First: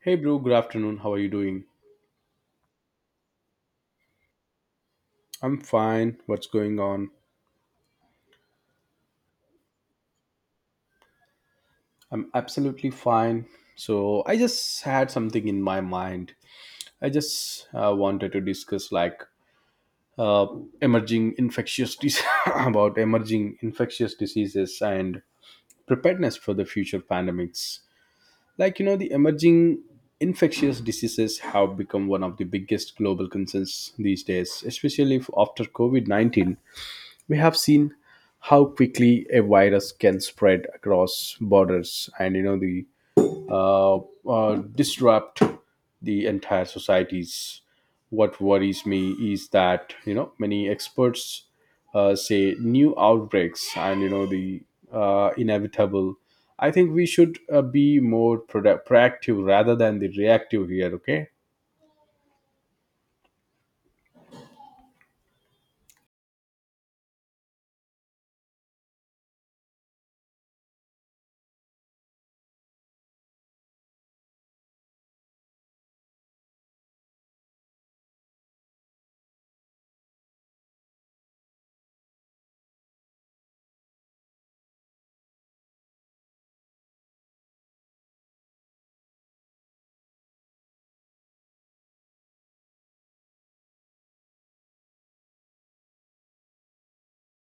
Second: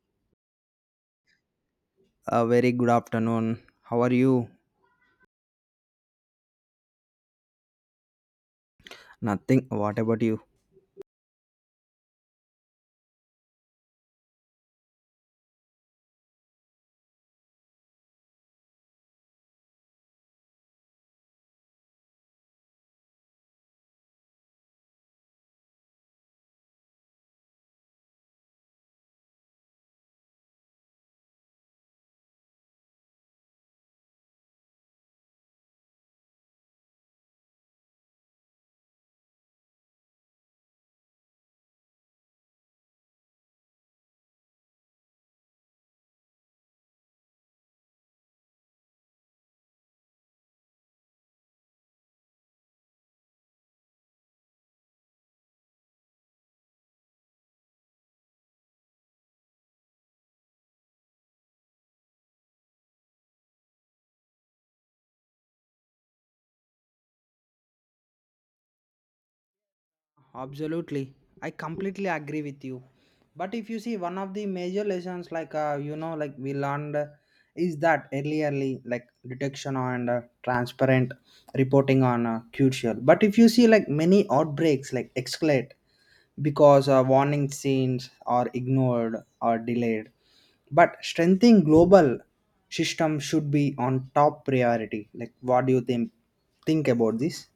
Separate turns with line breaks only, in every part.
Hey, bro, good afternoon. How are you doing?
A very good afternoon. How are you?
I'm fine. What's going on?
Nothing. What about you?
I'm absolutely fine. So, I just had something in my mind. I just wanted to discuss uh, about emerging infectious diseases and preparedness for the future pandemics. Like, you know, the emerging infectious diseases have become one of the biggest global concerns these days, especially after COVID 19, we have seen how quickly a virus can spread across borders, and you know, the uh, disrupt the entire societies. What worries me is that you know, many experts say new outbreaks and you know, the inevitable. I think we should be more proactive rather than the reactive here. Okay,
Absolutely. I completely agree with you. But if you see one of the major lessons we learned is that earlierly like detection and transparent reporting on crucial. But if you see like many outbreaks like escalate because warning signs are ignored or delayed. But strengthening global system should be on top priority. Like what do you think about this?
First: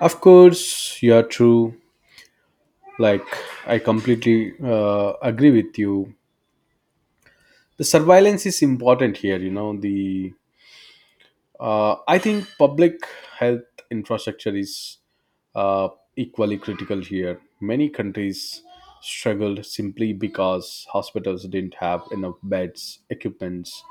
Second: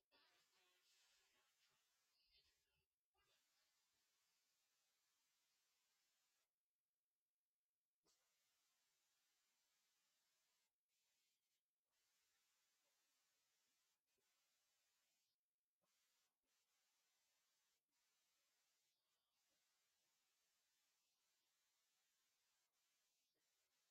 of course, you're true. Like, I completely agree with you. The surveillance is important here. You know, the I think public health infrastructure is uh, equally critical here. Many countries struggled simply because hospitals didn't have enough beds, equipments,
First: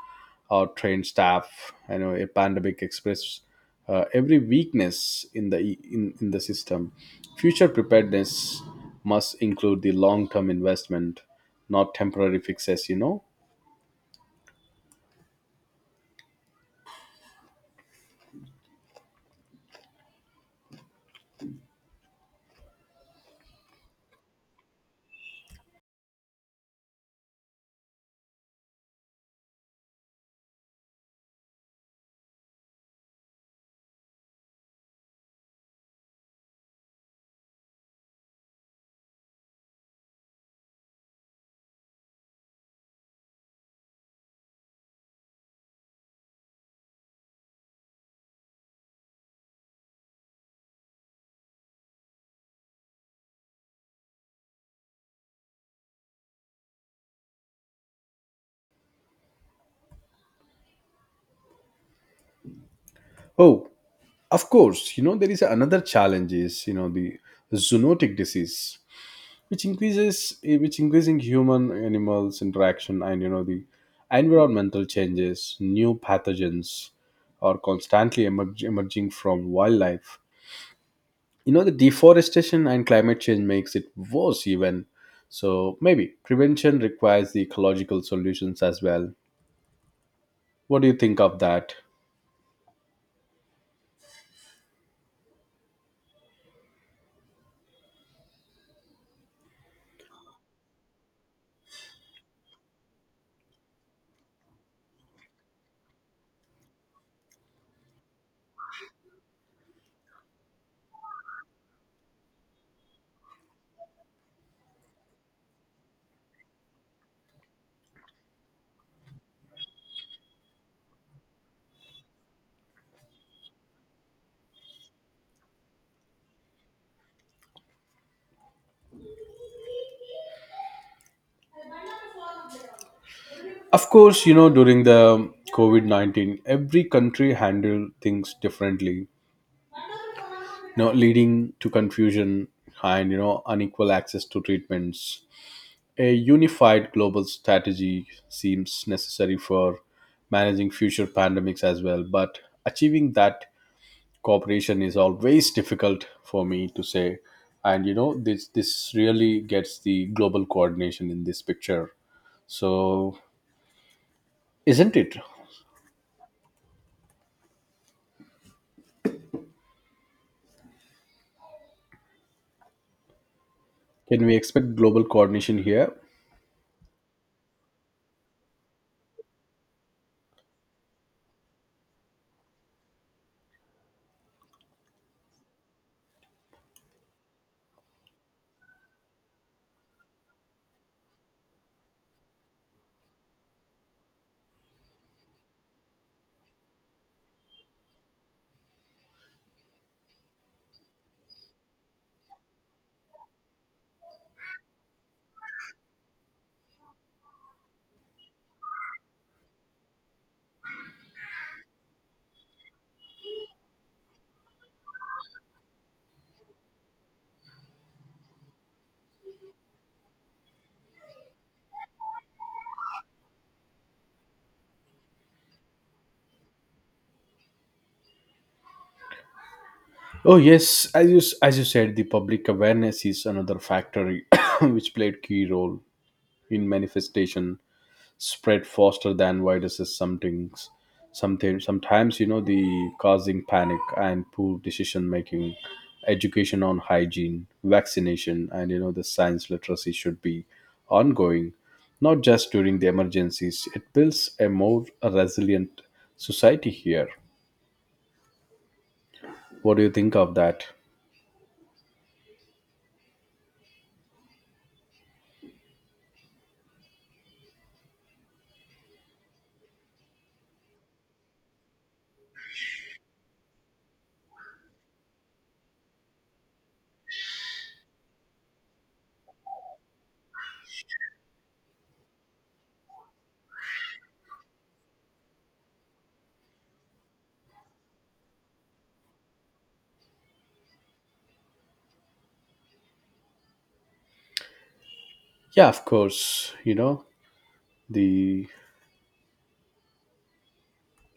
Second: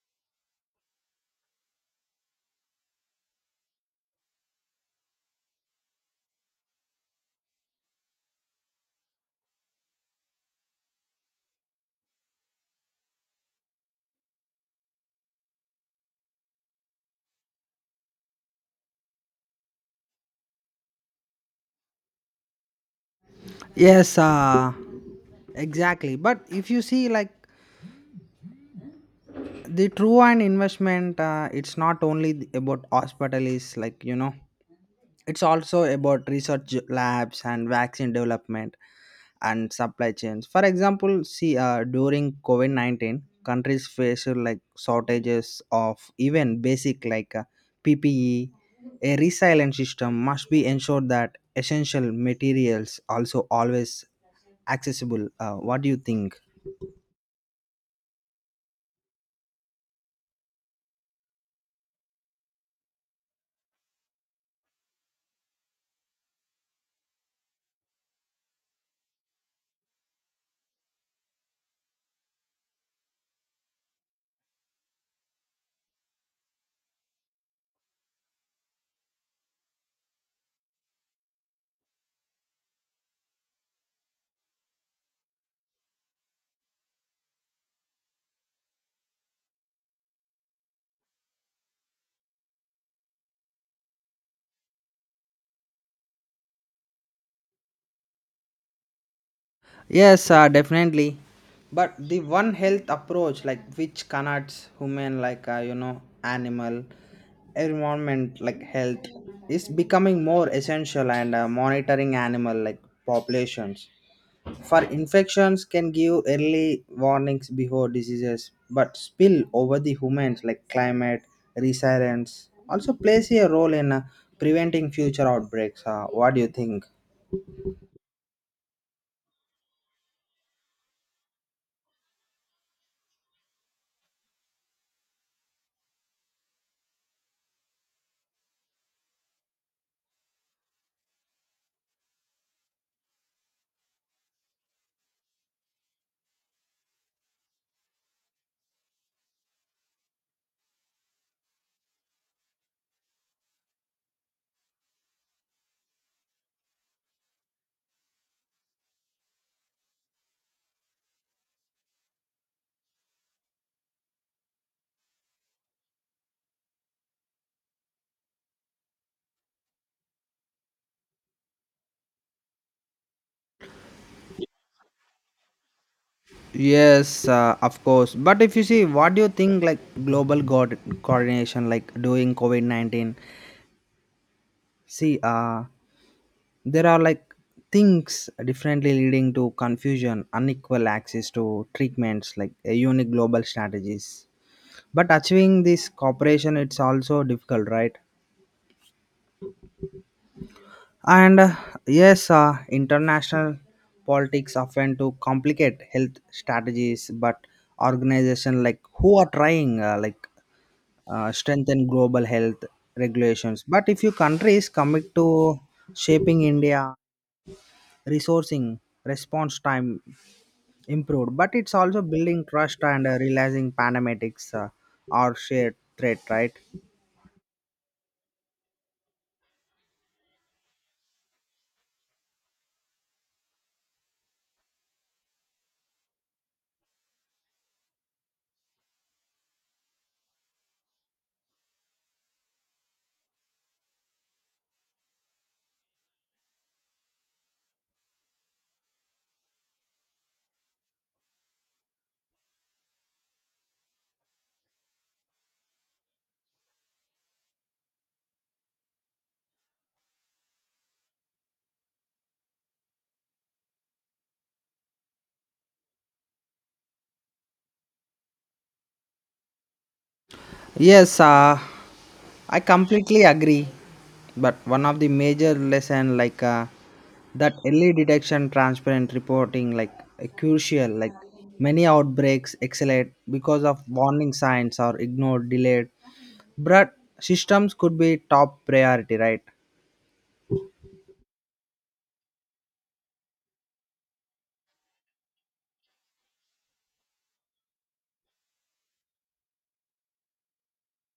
or trained staff. You know, a pandemic expressed every weakness in the system. Future preparedness must include the long term investment, not temporary fixes, you know.
Yes, uh, Exactly. But if you see, like, the true and investment, it's not only about hospital is like, you know, it's also about research labs and vaccine development and supply chains. For example, see, during COVID 19, countries faced like shortages of even basic PPE. A resilient system must be ensured that essential materials also always accessible. What do you think?
Oh, of course, you know, there is another challenge is, you know, the zoonotic disease, which increasing human animals interaction, and you know, the environmental changes, new pathogens are constantly emerging from wildlife. You know, the deforestation and climate change makes it worse even. So maybe prevention requires the ecological solutions as well. What do you think of that?
Yes, definitely. But the one health approach, like which connects human, animal, environment, like health, is becoming more essential. And monitoring animal like populations for infections can give early warnings before diseases, but spill over the humans, like climate resilience, also plays a role in preventing future outbreaks. What do you think?
Of course, you know, during the COVID 19, every country handled things differently, you know, leading to confusion and, you know, unequal access to treatments. A unified global strategy seems necessary for managing future pandemics as well, but achieving that cooperation is always difficult for me to say. And, you know, this really gets the global coordination in this picture. So, isn't it? Can we expect global coordination here?
Yes, of course. But if you see, what do you think like global coordination, like during COVID 19? See, there are like things differently leading to confusion, unequal access to treatments, like a unique global strategies. But achieving this cooperation, it's also difficult, right? And yes, international politics often to complicate health strategies, but organizations like who are trying strengthen global health regulations. But if you countries commit to shaping India, resourcing, response time improved, but it's also building trust and realizing pandemics are shared threat, right?
Oh yes, as you said, the public awareness is another factor which played key role in manifestation spread faster than viruses. Sometimes, something sometimes you know, the causing panic and poor decision making, education on hygiene, vaccination, and you know, the science literacy should be ongoing, not just during the emergencies. It builds a more resilient society here. What do you think of that?
Yes, I completely agree, but one of the major lesson that early detection, transparent reporting, crucial. Like many outbreaks accelerate because of warning signs are ignored, delayed. But systems could be top priority, right?
Yeah, of course. You know, the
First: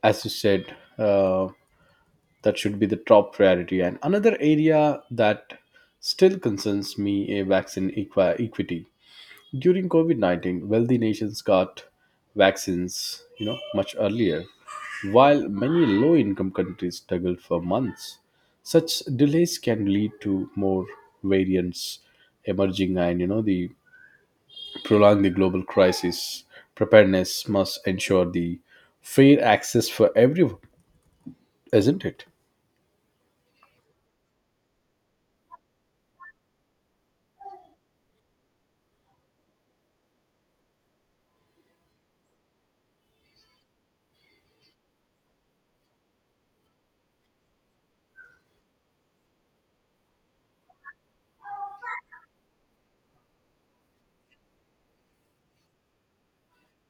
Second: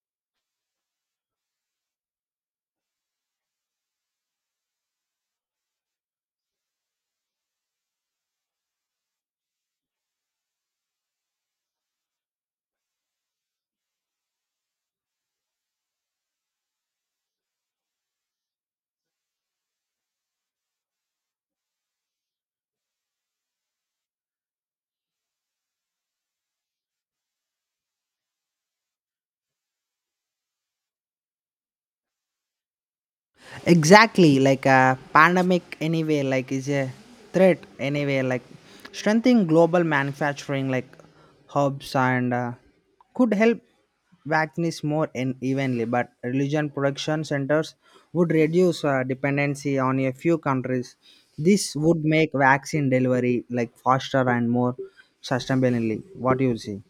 as you said, that should be the top priority. And another area that still concerns me a vaccine equity. During COVID 19, wealthy nations got vaccines, you know, much earlier, while many low income countries struggled for months. Such delays can lead to more variants emerging and, you know, the prolong the global crisis, preparedness must ensure the fair access for everyone, isn't it?
Exactly, like a pandemic anyway, like is a threat anyway, like strengthening global manufacturing like hubs and could help vaccines more in evenly, but religion production centers would reduce dependency on a few countries. This would make vaccine delivery like faster and more sustainably. What do you see?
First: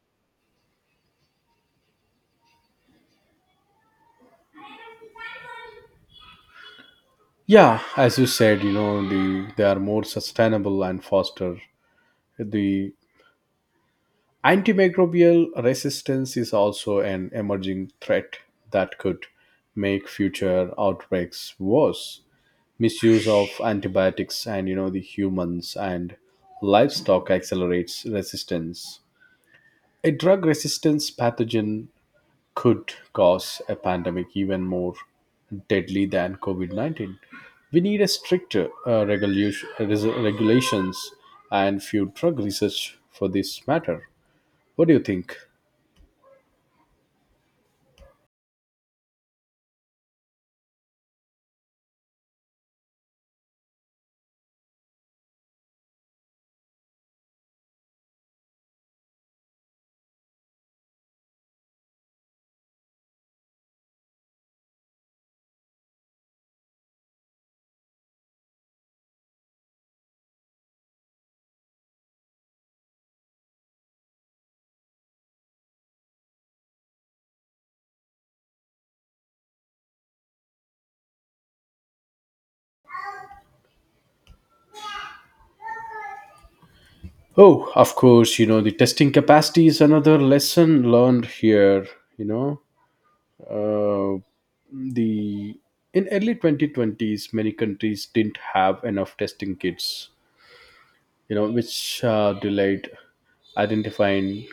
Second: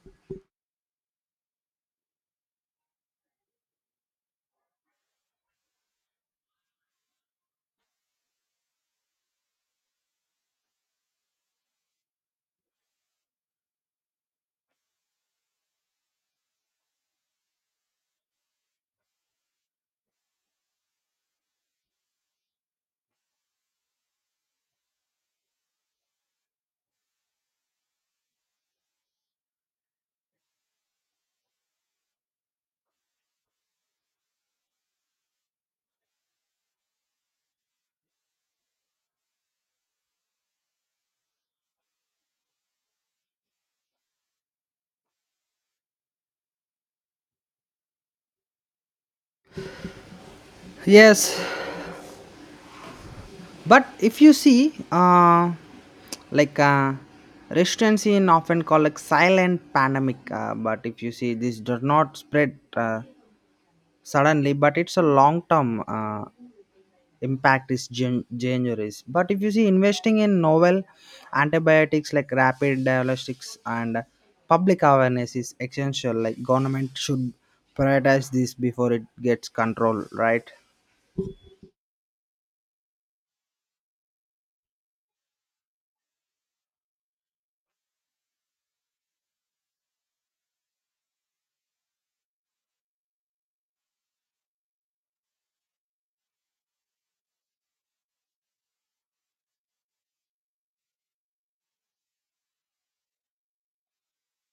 Yeah, as you said, you know, the they are more sustainable and faster. The antimicrobial resistance is also an emerging threat that could make future outbreaks worse. Misuse of antibiotics and you know, the humans and livestock accelerates resistance. A drug resistance pathogen could cause a pandemic even more deadly than COVID 19. We need a stricter regulations and few drug research for this matter. What do you think?
Yes, but if you see, like uh, restaurants in often call like silent pandemic. But if you see, this does not spread suddenly, but it's a long term impact is dangerous. But if you see, investing in novel antibiotics like rapid diagnostics and public awareness is essential. Like government should prioritize this before it gets control, right?
Oh, of course, you know, the testing capacity is another lesson learned here. You know, uh, the in early 2020s, many countries didn't have enough testing kits, you know, which delayed identifying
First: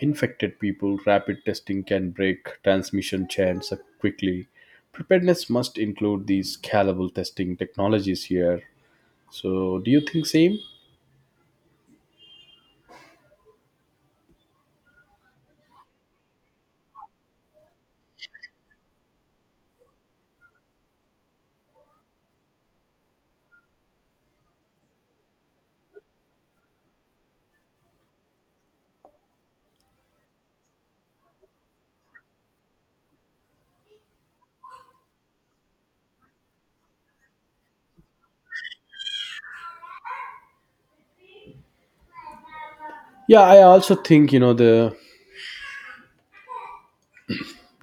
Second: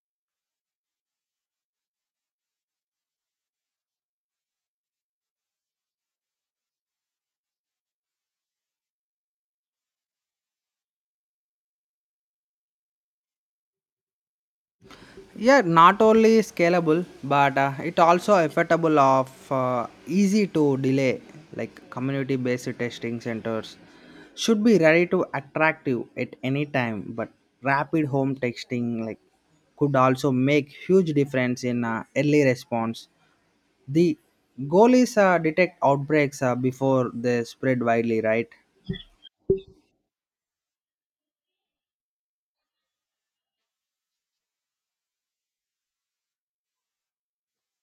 infected people. Rapid testing can break transmission chains quickly. Preparedness must include these scalable testing technologies here. So, do you think same?
Yeah, not only scalable, but it also affordable of easy to delay. Like community-based testing centers should be ready to attract you at any time. But rapid home testing like could also make huge difference in early response. The goal is detect outbreaks before they spread widely, right?
Yeah, I also think you know the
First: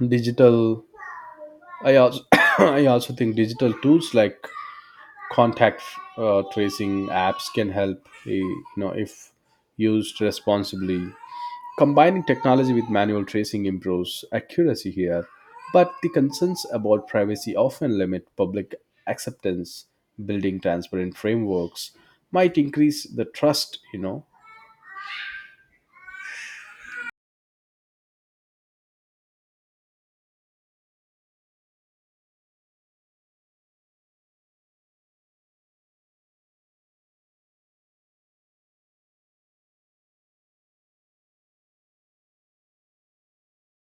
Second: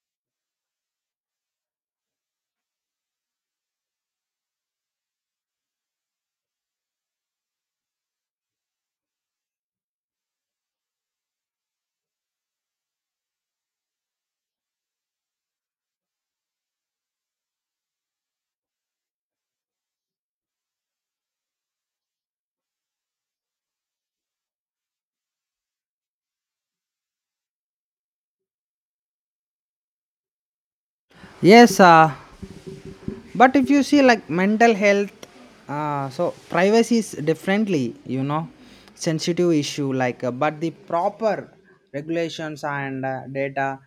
digital. I also I also think digital tools like contact tracing apps can help. You know, if used responsibly, combining technology with manual tracing improves accuracy here, but the concerns about privacy often limit public acceptance. Building transparent frameworks might increase the trust, you know.
Yes, but if you see like mental health so privacy is differently you know sensitive issue but the proper regulations and data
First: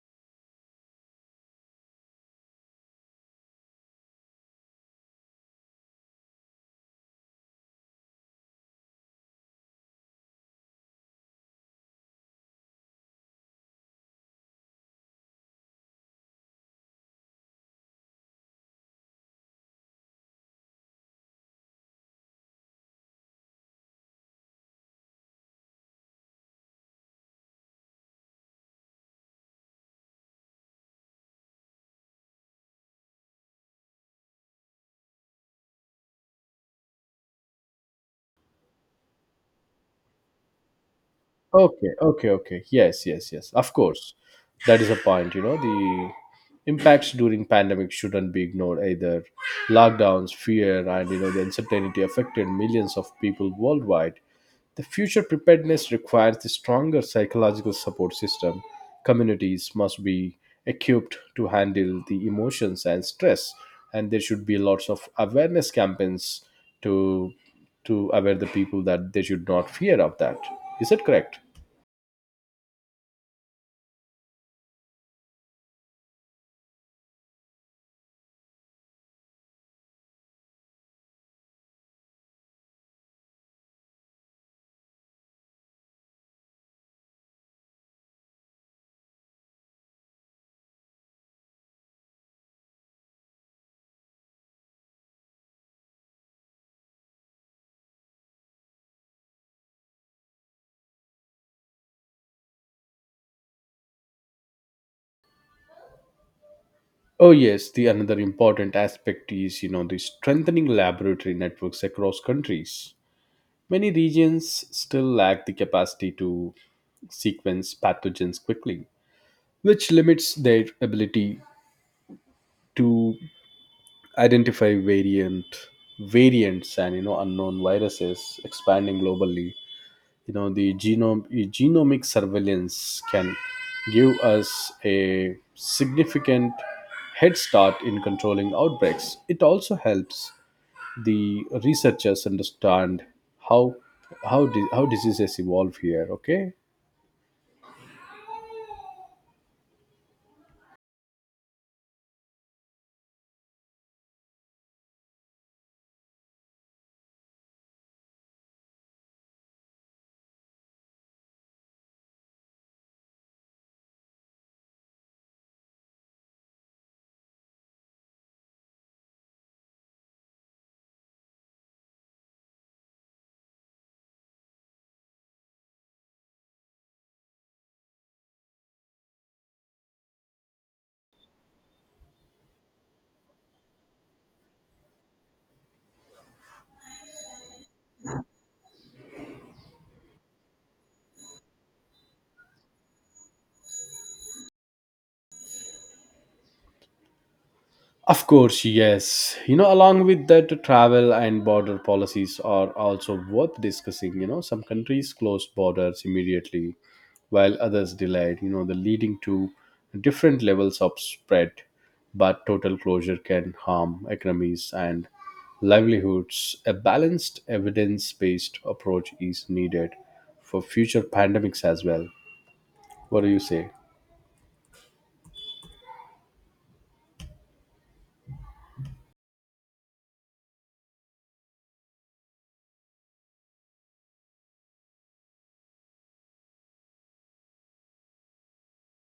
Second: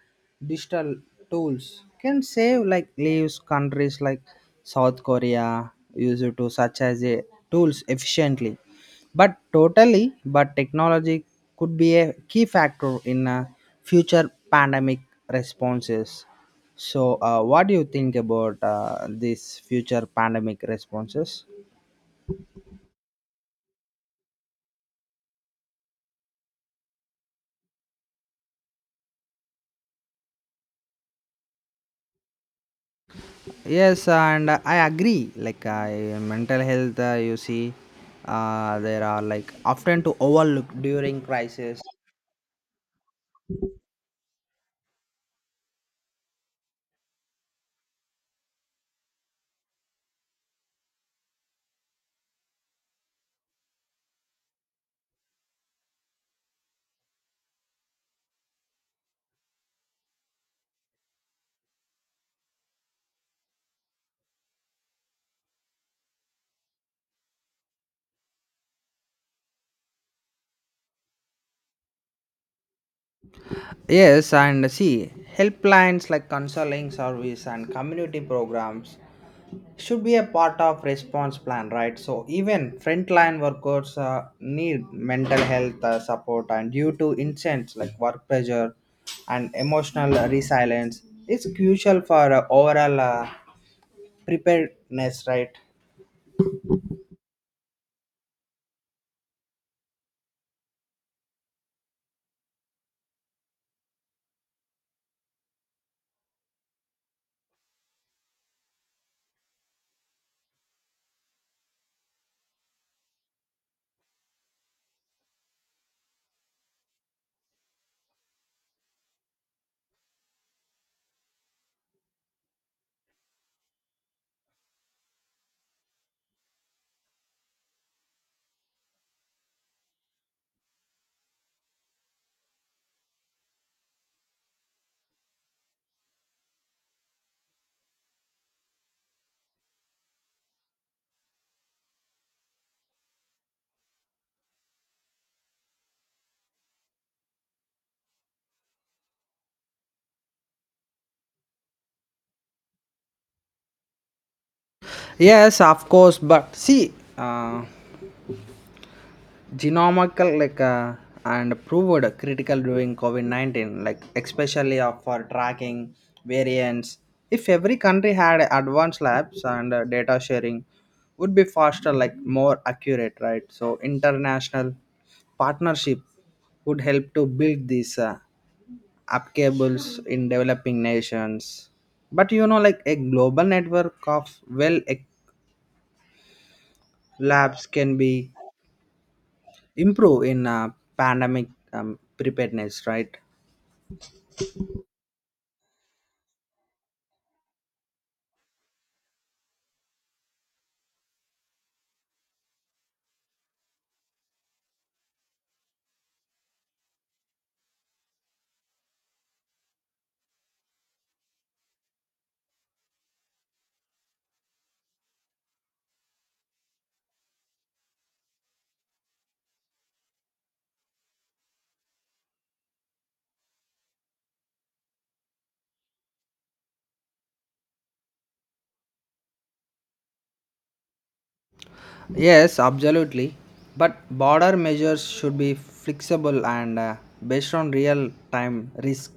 digital tools can save like leaves countries like South Korea use it to such as a tools efficiently but totally, but technology could be a key factor in future pandemic responses. So, what do you think about these future pandemic responses? Yes, and I agree. Mental health, you see, there are like often to overlook during crisis.
Okay, okay, okay. Yes, yes, yes. Of course. That is a point, you know. The impacts during pandemic shouldn't be ignored either. Lockdowns, fear, and you know, the uncertainty affected millions of people worldwide. The future preparedness requires a stronger psychological support system. Communities must be equipped to handle the emotions and stress, and there should be lots of awareness campaigns to aware the people that they should not fear of that. Is it correct?
Yes, and see helplines like counseling service and community programs should be a part of response plan, right? So even frontline workers need mental health support and due to incidents like work pressure and emotional resilience it's crucial for overall preparedness, right?
Oh yes, the another important aspect is you know, the strengthening laboratory networks across countries. Many regions still lack the capacity to sequence pathogens quickly, which limits their ability to identify variants, and you know, unknown viruses expanding globally. You know, the genome genomic surveillance can give us a significant head start in controlling outbreaks. It also helps the researchers understand how how diseases evolve here. Okay,
Yes, of course, but see, uh, genomical and proved critical during COVID-19 like especially for tracking variants if every country had advanced labs and data sharing would be faster like more accurate, right? So international partnership would help to build these applicables in developing nations but you know like a global network of labs can be improve in pandemic preparedness, right?
of course, yes. You know, along with that, travel and border policies are also worth discussing. You know, some countries closed borders immediately while others delayed, you know, the leading to different levels of spread. But total closure can harm economies and livelihoods. A balanced, evidence based approach is needed for future pandemics as well. What do you say?
Yes, absolutely. But border measures should be flexible and based on real time risk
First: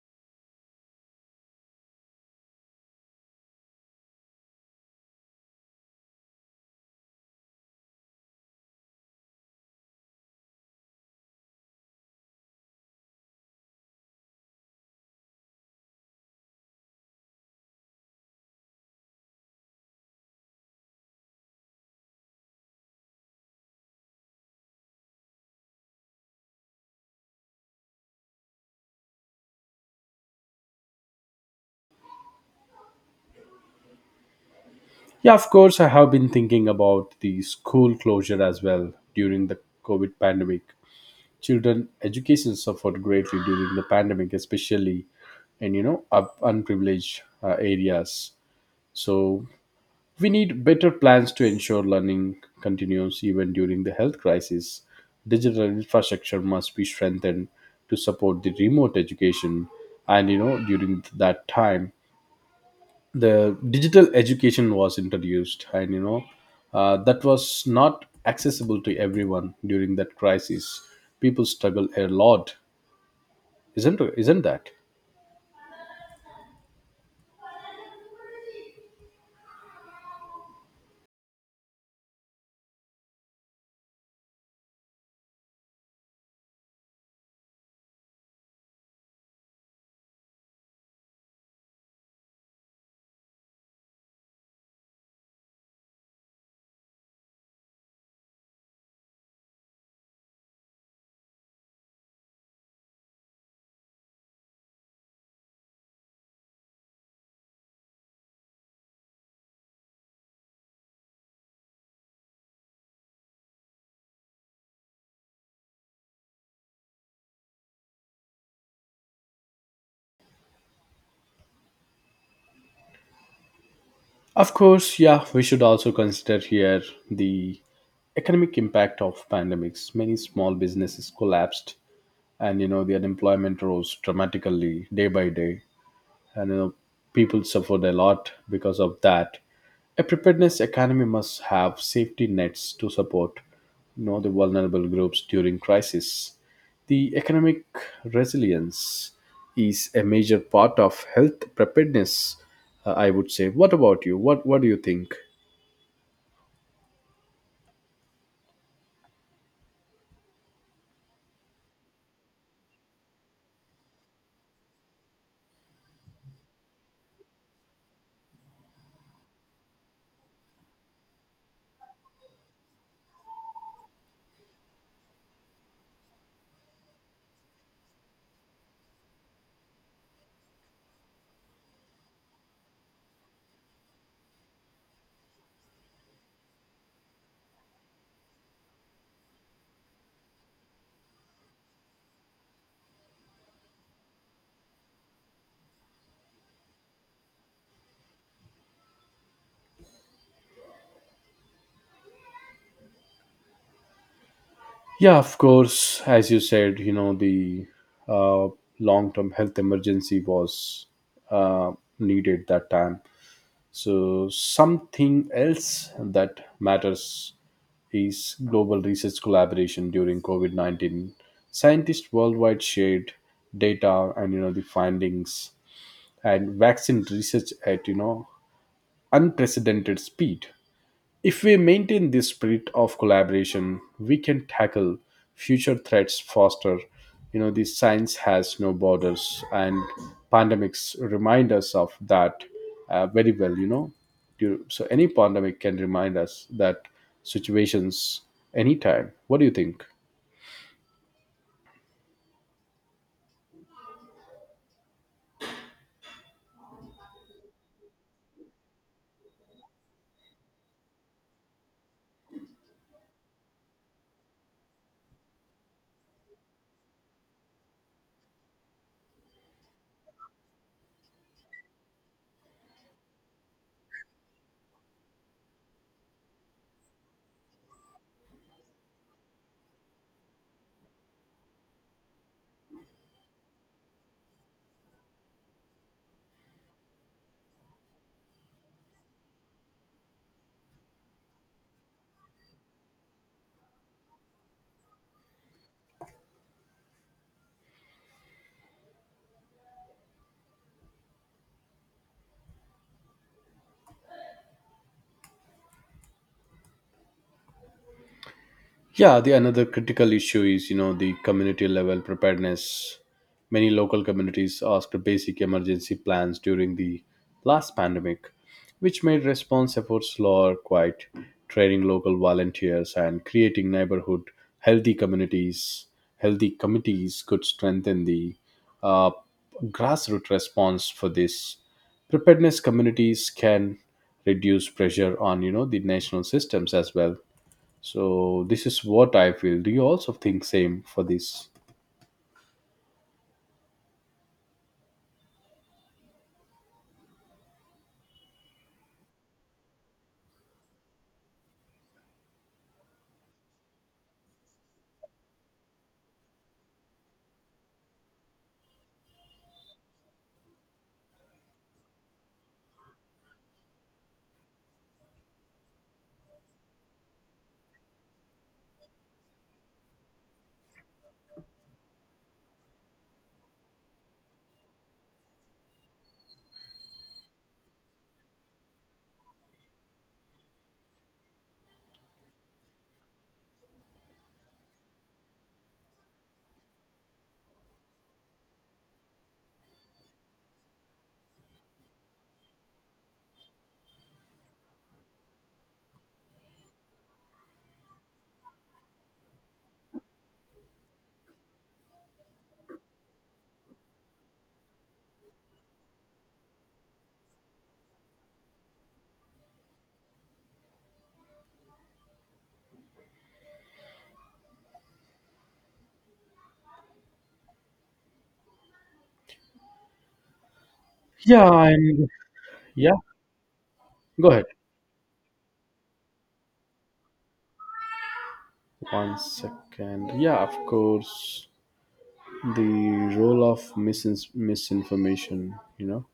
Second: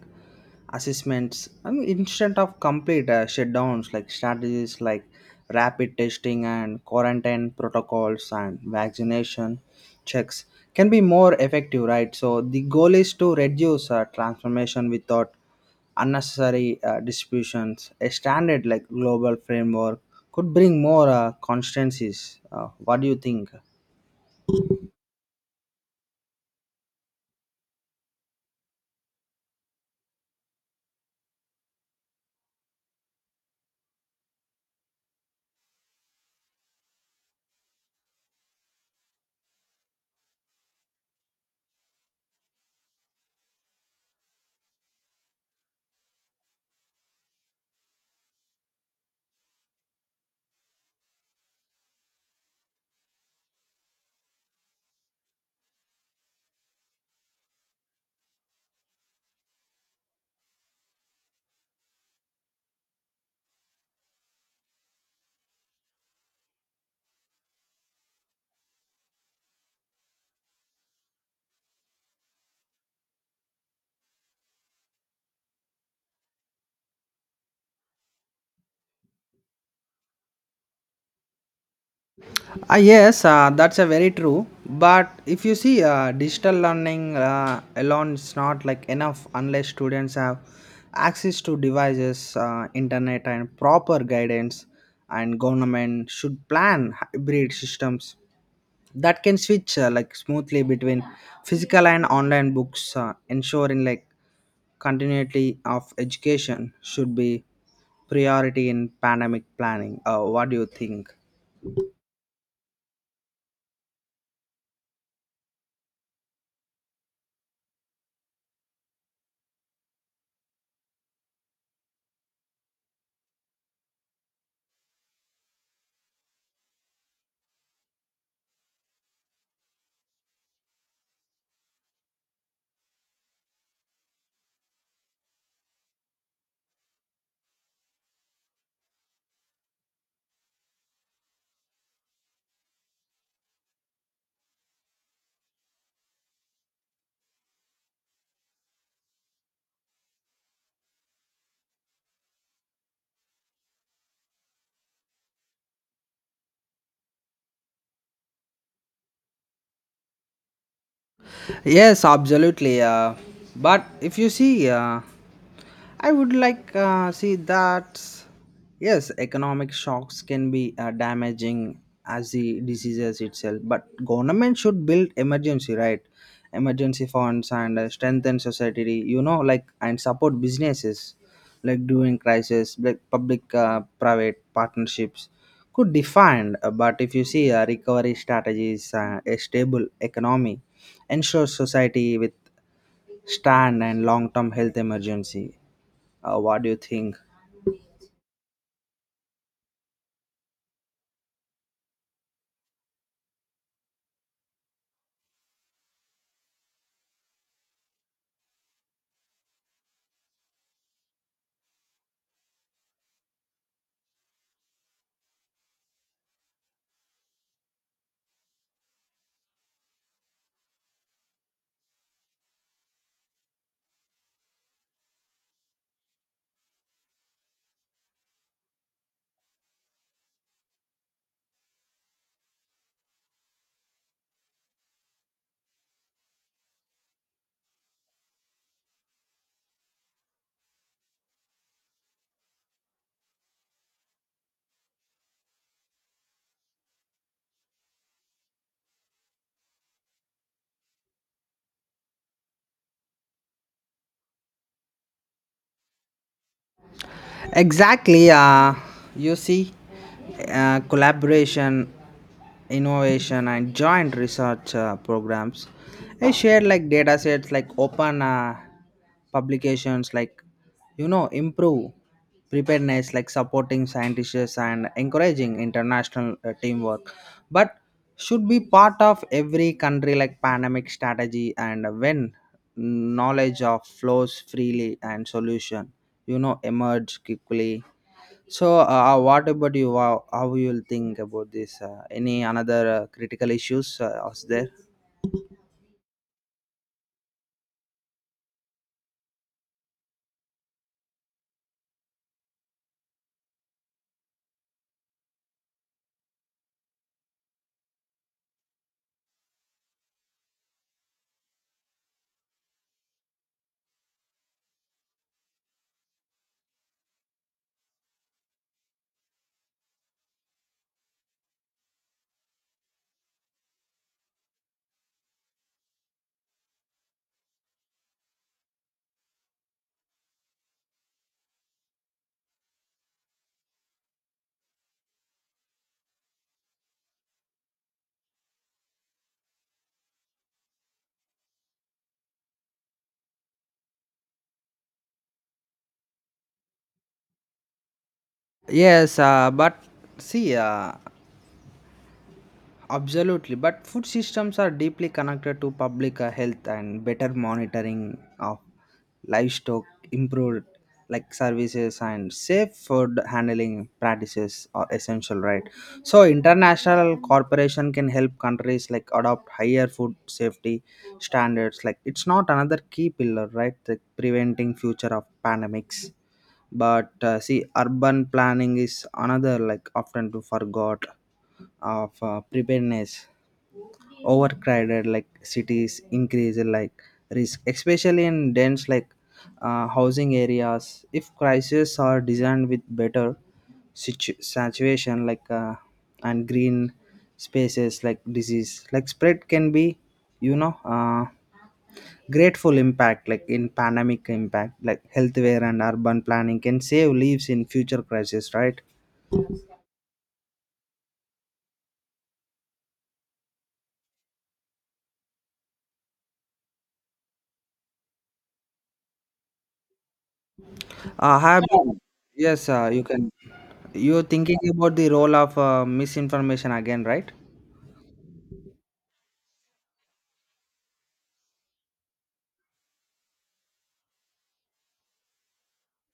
assessments, I mean, instead of complete shutdowns like strategies like rapid testing and quarantine protocols and vaccination checks can be more effective, right? So the goal is to reduce transformation without unnecessary distributions. A standard like global framework could bring more constancies. What do you think?
Yeah, of course, I have been thinking about the school closure as well during the COVID pandemic. Children education suffered greatly during the pandemic, especially in you know up unprivileged areas. So we need better plans to ensure learning continues even during the health crisis. Digital infrastructure must be strengthened to support the remote education, and you know, during that time the digital education was introduced, and you know, that was not accessible to everyone during that crisis. People struggle a lot, isn't that?
Ah yes, that's a very true. But if you see, digital learning alone is not like enough unless students have access to devices, internet, and proper guidance. And government should plan hybrid systems that can switch like smoothly between physical and online books ensuring like continuity of education should be priority in pandemic planning. What do you think?
Of course, yeah, we should also consider here the economic impact of pandemics. Many small businesses collapsed, and you know, the unemployment rose dramatically day by day, and you know, people suffered a lot because of that. A preparedness economy must have safety nets to support, you know, the vulnerable groups during crisis. The economic resilience is a major part of health preparedness, I would say. What about you? What do you think?
Yes, absolutely. But if you see, I would like see that yes, economic shocks can be damaging as the diseases itself. But government should build emergency, right, emergency funds and strengthen society. You know, like and support businesses like during crisis, like public private partnerships could define. But if you see recovery strategies, a stable economy ensure society with stand and long term health emergency. What do you think?
Yeah, of course. As you said, you know, the uh, long term health emergency was uh, needed that time. So, something else that matters is global research collaboration during COVID 19. Scientists worldwide shared data, and you know, the findings and vaccine research at you know, unprecedented speed. If we maintain this spirit of collaboration, we can tackle future threats faster. You know, the science has no borders, and pandemics remind us of that very well. You know, so any pandemic can remind us that situations anytime. What do you think?
Exactly. You see, collaboration, innovation, and joint research programs. I share like data sets, like open publications, like you know, improve preparedness, like supporting scientists and encouraging international teamwork. But should be part of every country like pandemic strategy and when knowledge of flows freely and solution you know emerge quickly. So what about you? How you'll think about this, any another critical issues is there?
Yeah, the another critical issue is you know, the community level preparedness. Many local communities asked basic emergency plans during the last pandemic, which made response efforts slower, quite training local volunteers and creating neighborhood healthy communities. Healthy committees could strengthen the uh, grassroots response for this. Preparedness communities can reduce pressure on you know, the national systems as well, so this is what I feel. Do you also think same for this?
Yes, but see, absolutely, but food systems are deeply connected to public health and better monitoring of livestock, improved like services and safe food handling practices are essential, right? So international corporation can help countries like adopt higher food safety standards. Like it's not another key pillar, right? Like preventing future of pandemics. But see, urban planning is another like often to forgot of preparedness overcrowded like cities increase like risk especially in dense housing areas if crises are designed with better saturation and green spaces like disease like spread can be you know grateful impact like in pandemic impact like healthcare and urban planning can save lives in future crisis, right? Have
Yeah,
you?
and
Yeah. Yes,
yeah,
you can. You're
go ahead.
thinking about the role of misinformation again, right?
1 second. Yeah, of course. The role of misinformation, you know?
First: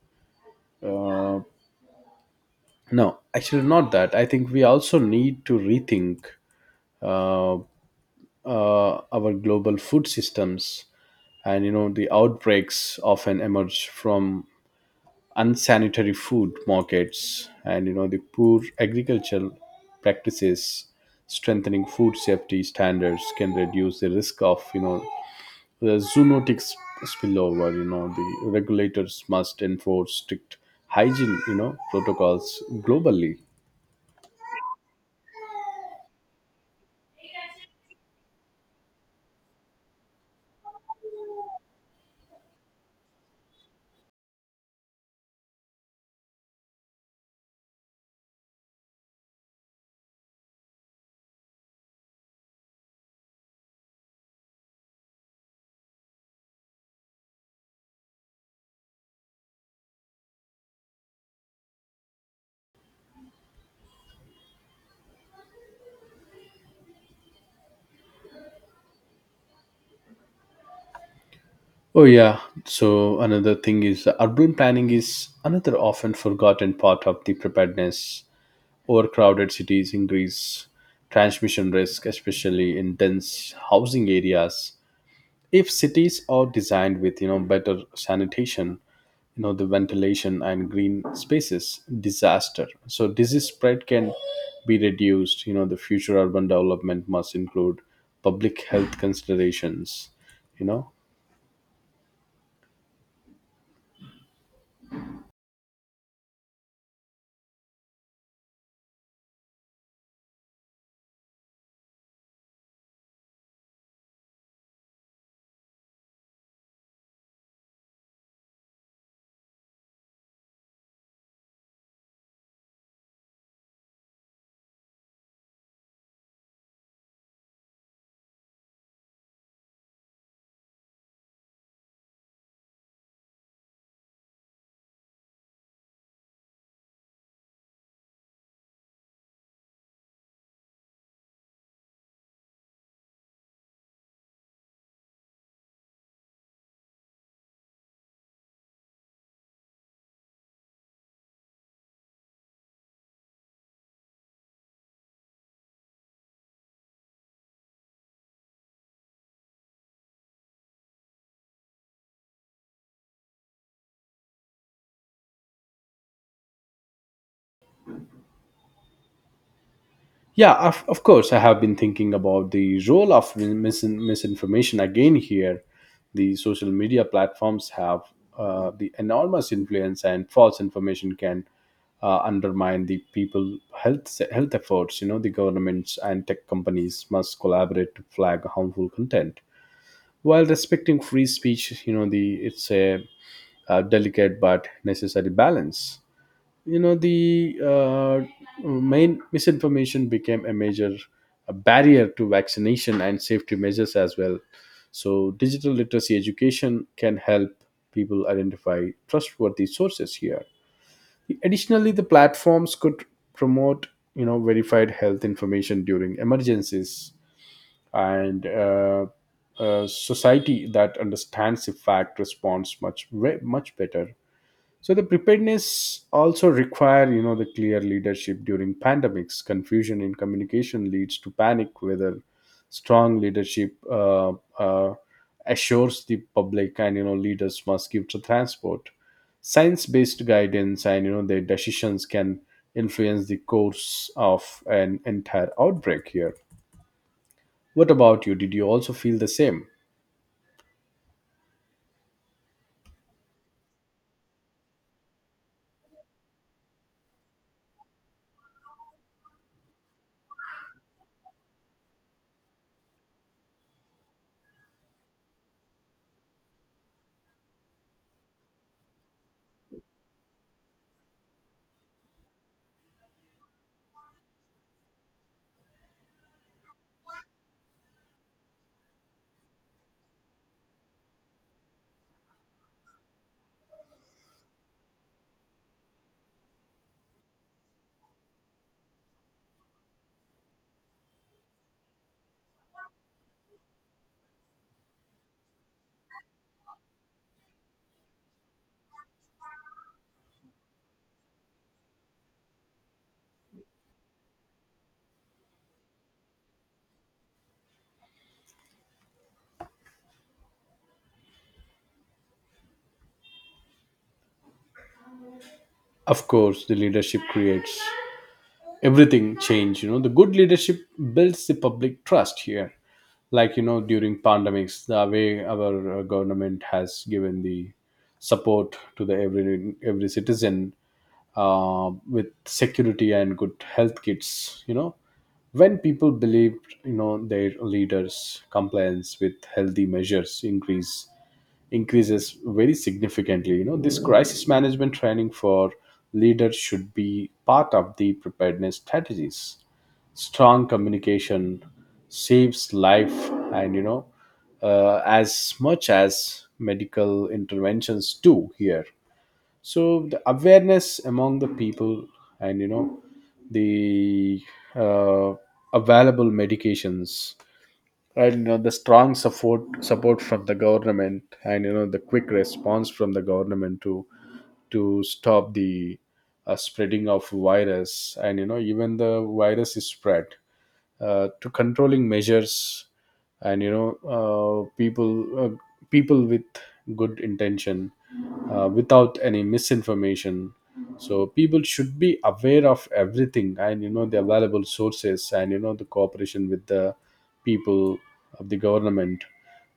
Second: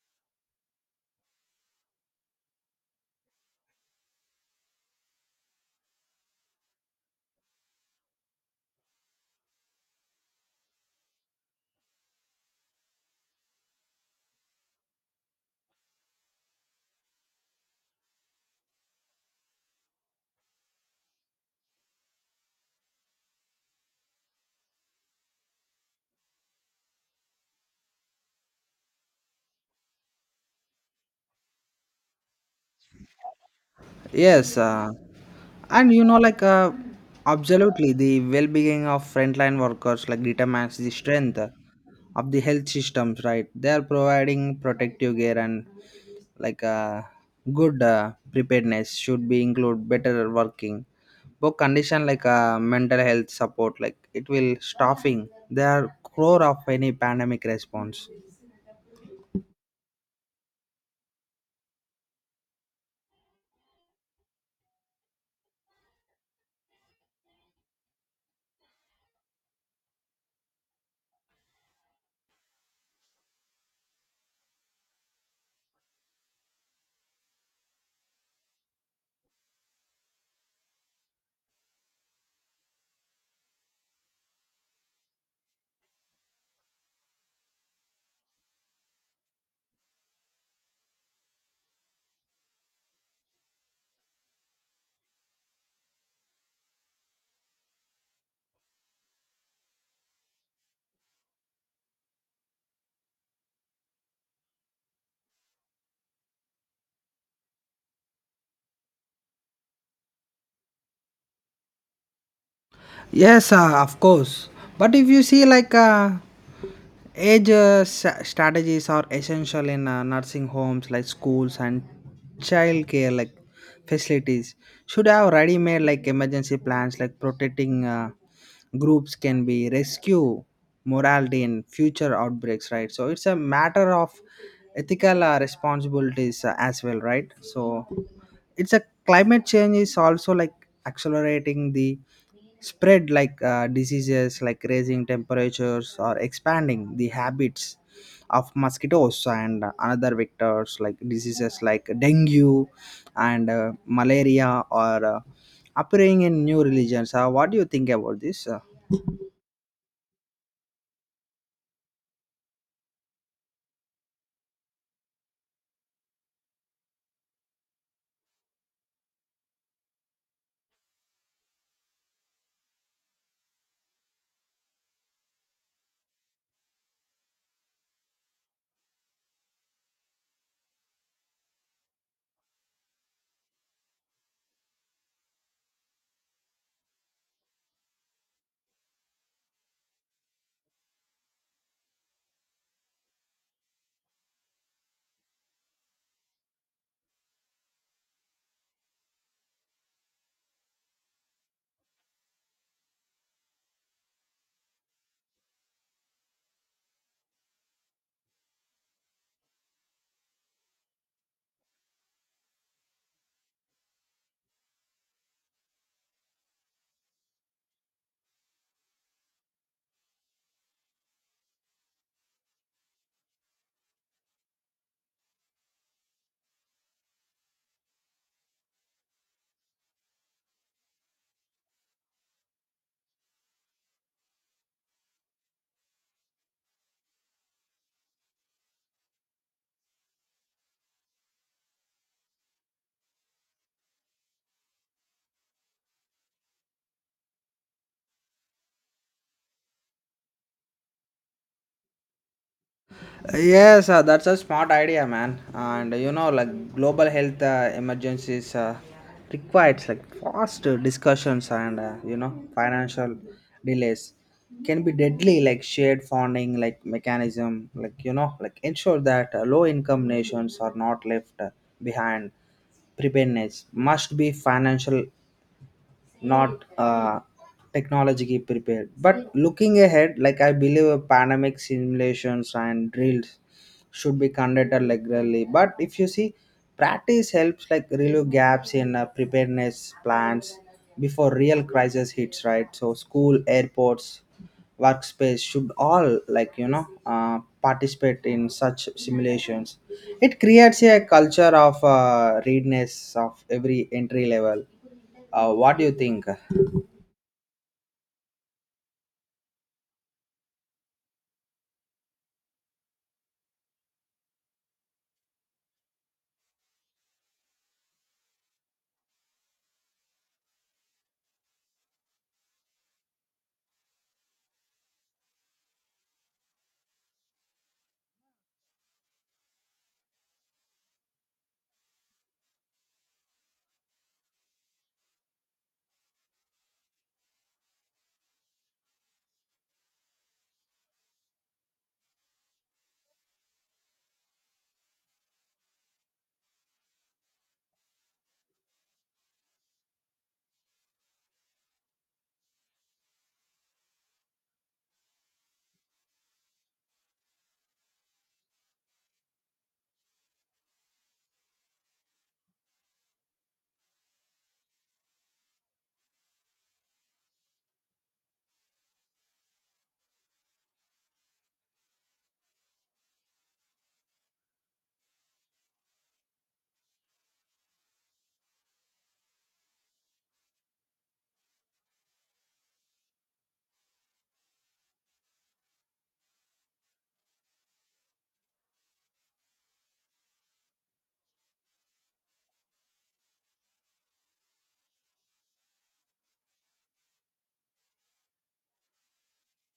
No, actually, not that. I think we also need to rethink uh, our global food systems. And, you know, the outbreaks often emerge from unsanitary food markets, and you know, the poor agricultural practices strengthening food safety standards can reduce the risk of you know, the zoonotic spillover. You know, the regulators must enforce strict hygiene, you know, protocols globally.
Yes, and you know, like, absolutely, the well being of frontline workers like determines the strength of the health systems, right? They are providing protective gear and like uh, good preparedness should be include better working. But condition mental health support, like it will staffing, they are core of any pandemic response.
Oh yeah, so another thing is the urban planning is another often forgotten part of the preparedness. Overcrowded cities increase transmission risk, especially in dense housing areas. If cities are designed with you know, better sanitation, you know, the ventilation and green spaces, disaster. So disease spread can be reduced. You know, the future urban development must include public health considerations. You know,
Yes, of course. But if you see age strategies are essential in nursing homes like schools and childcare like facilities. Should have ready made like emergency plans like protecting groups can be rescue morality in future outbreaks, right? So it's a matter of ethical responsibilities as well, right? So it's a climate change is also like accelerating the spread diseases like raising temperatures or expanding the habits of mosquitoes and another vectors like diseases like dengue and malaria or appearing in new religions. What do you think about this?
yeah, of course, I have been thinking about the role of misinformation again here. The social media platforms have the enormous influence, and false information can undermine the people health efforts. You know, the governments and tech companies must collaborate to flag harmful content while respecting free speech. You know, the it's a, delicate but necessary balance, you know, the main misinformation became a major a barrier to vaccination and safety measures as well, so digital literacy education can help people identify trustworthy sources here. Additionally, the platforms could promote, you know, verified health information during emergencies, and a society that understands the fact responds much better. So the preparedness also require, you know, the clear leadership during pandemics. Confusion in communication leads to panic. Whether strong leadership uh, assures the public, and you know, leaders must give to transport science-based guidance, and you know, their decisions can influence the course of an entire outbreak. Here, what about you? Did you also feel the same?
Yes, that's a smart idea, man. And you know, like global health emergencies requires like fast discussions and you know financial delays can be deadly. Like shared funding, like mechanism, like you know, like ensure that low-income nations are not left behind. Preparedness must be financial, not technologically prepared. But looking ahead, like I believe, pandemic simulations and drills should be conducted like regularly, but if you see practice helps like relieve gaps in preparedness plans before real crisis hits, right? So school airports workspace should all like you know participate in such simulations. It creates a culture of readiness of every entry level. What do you think?
Of course, the leadership creates everything changed. You know, the good leadership builds the public trust here, like you know, during pandemics the way our government has given the support to the every citizen with security and good health kits, you know, when people believe, you know, their leaders compliance with healthy measures increases very significantly. You know, this crisis management training for leaders should be part of the preparedness strategies. Strong communication saves life, and you know, as much as medical interventions do here. So the awareness among the people, and you know, the uh, available medications, and you know, the strong support from the government, and you know, the quick response from the government to stop the spreading of virus, and you know, even the virus is spread to controlling measures, and you know, uh, people uh, people with good intention without any misinformation. So people should be aware of everything, and you know, the available sources, and you know, the cooperation with the people of the government,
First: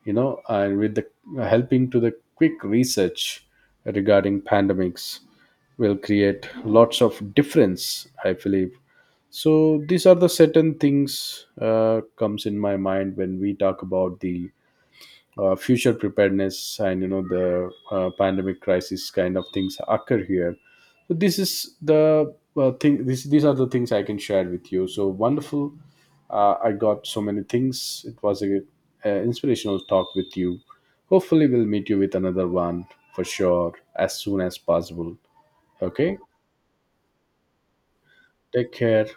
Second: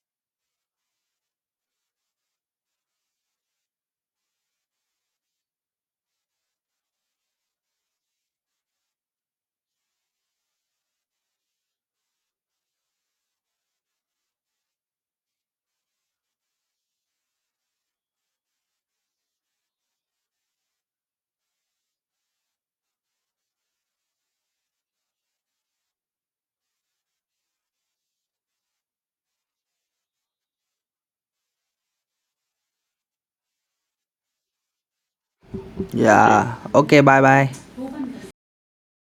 you know, and with the helping to the quick research regarding pandemics will create lots of difference, I believe. So these are the certain things comes in my mind when we talk about the future preparedness, and you know, the pandemic crisis kind of things occur here. So this is the these are the things I can share with you. So wonderful, I got so many things. It was a inspirational talk with you. Hopefully we'll meet you with another one for sure as soon as possible. Okay,
Yeah. Okay. Bye. Bye.
take care.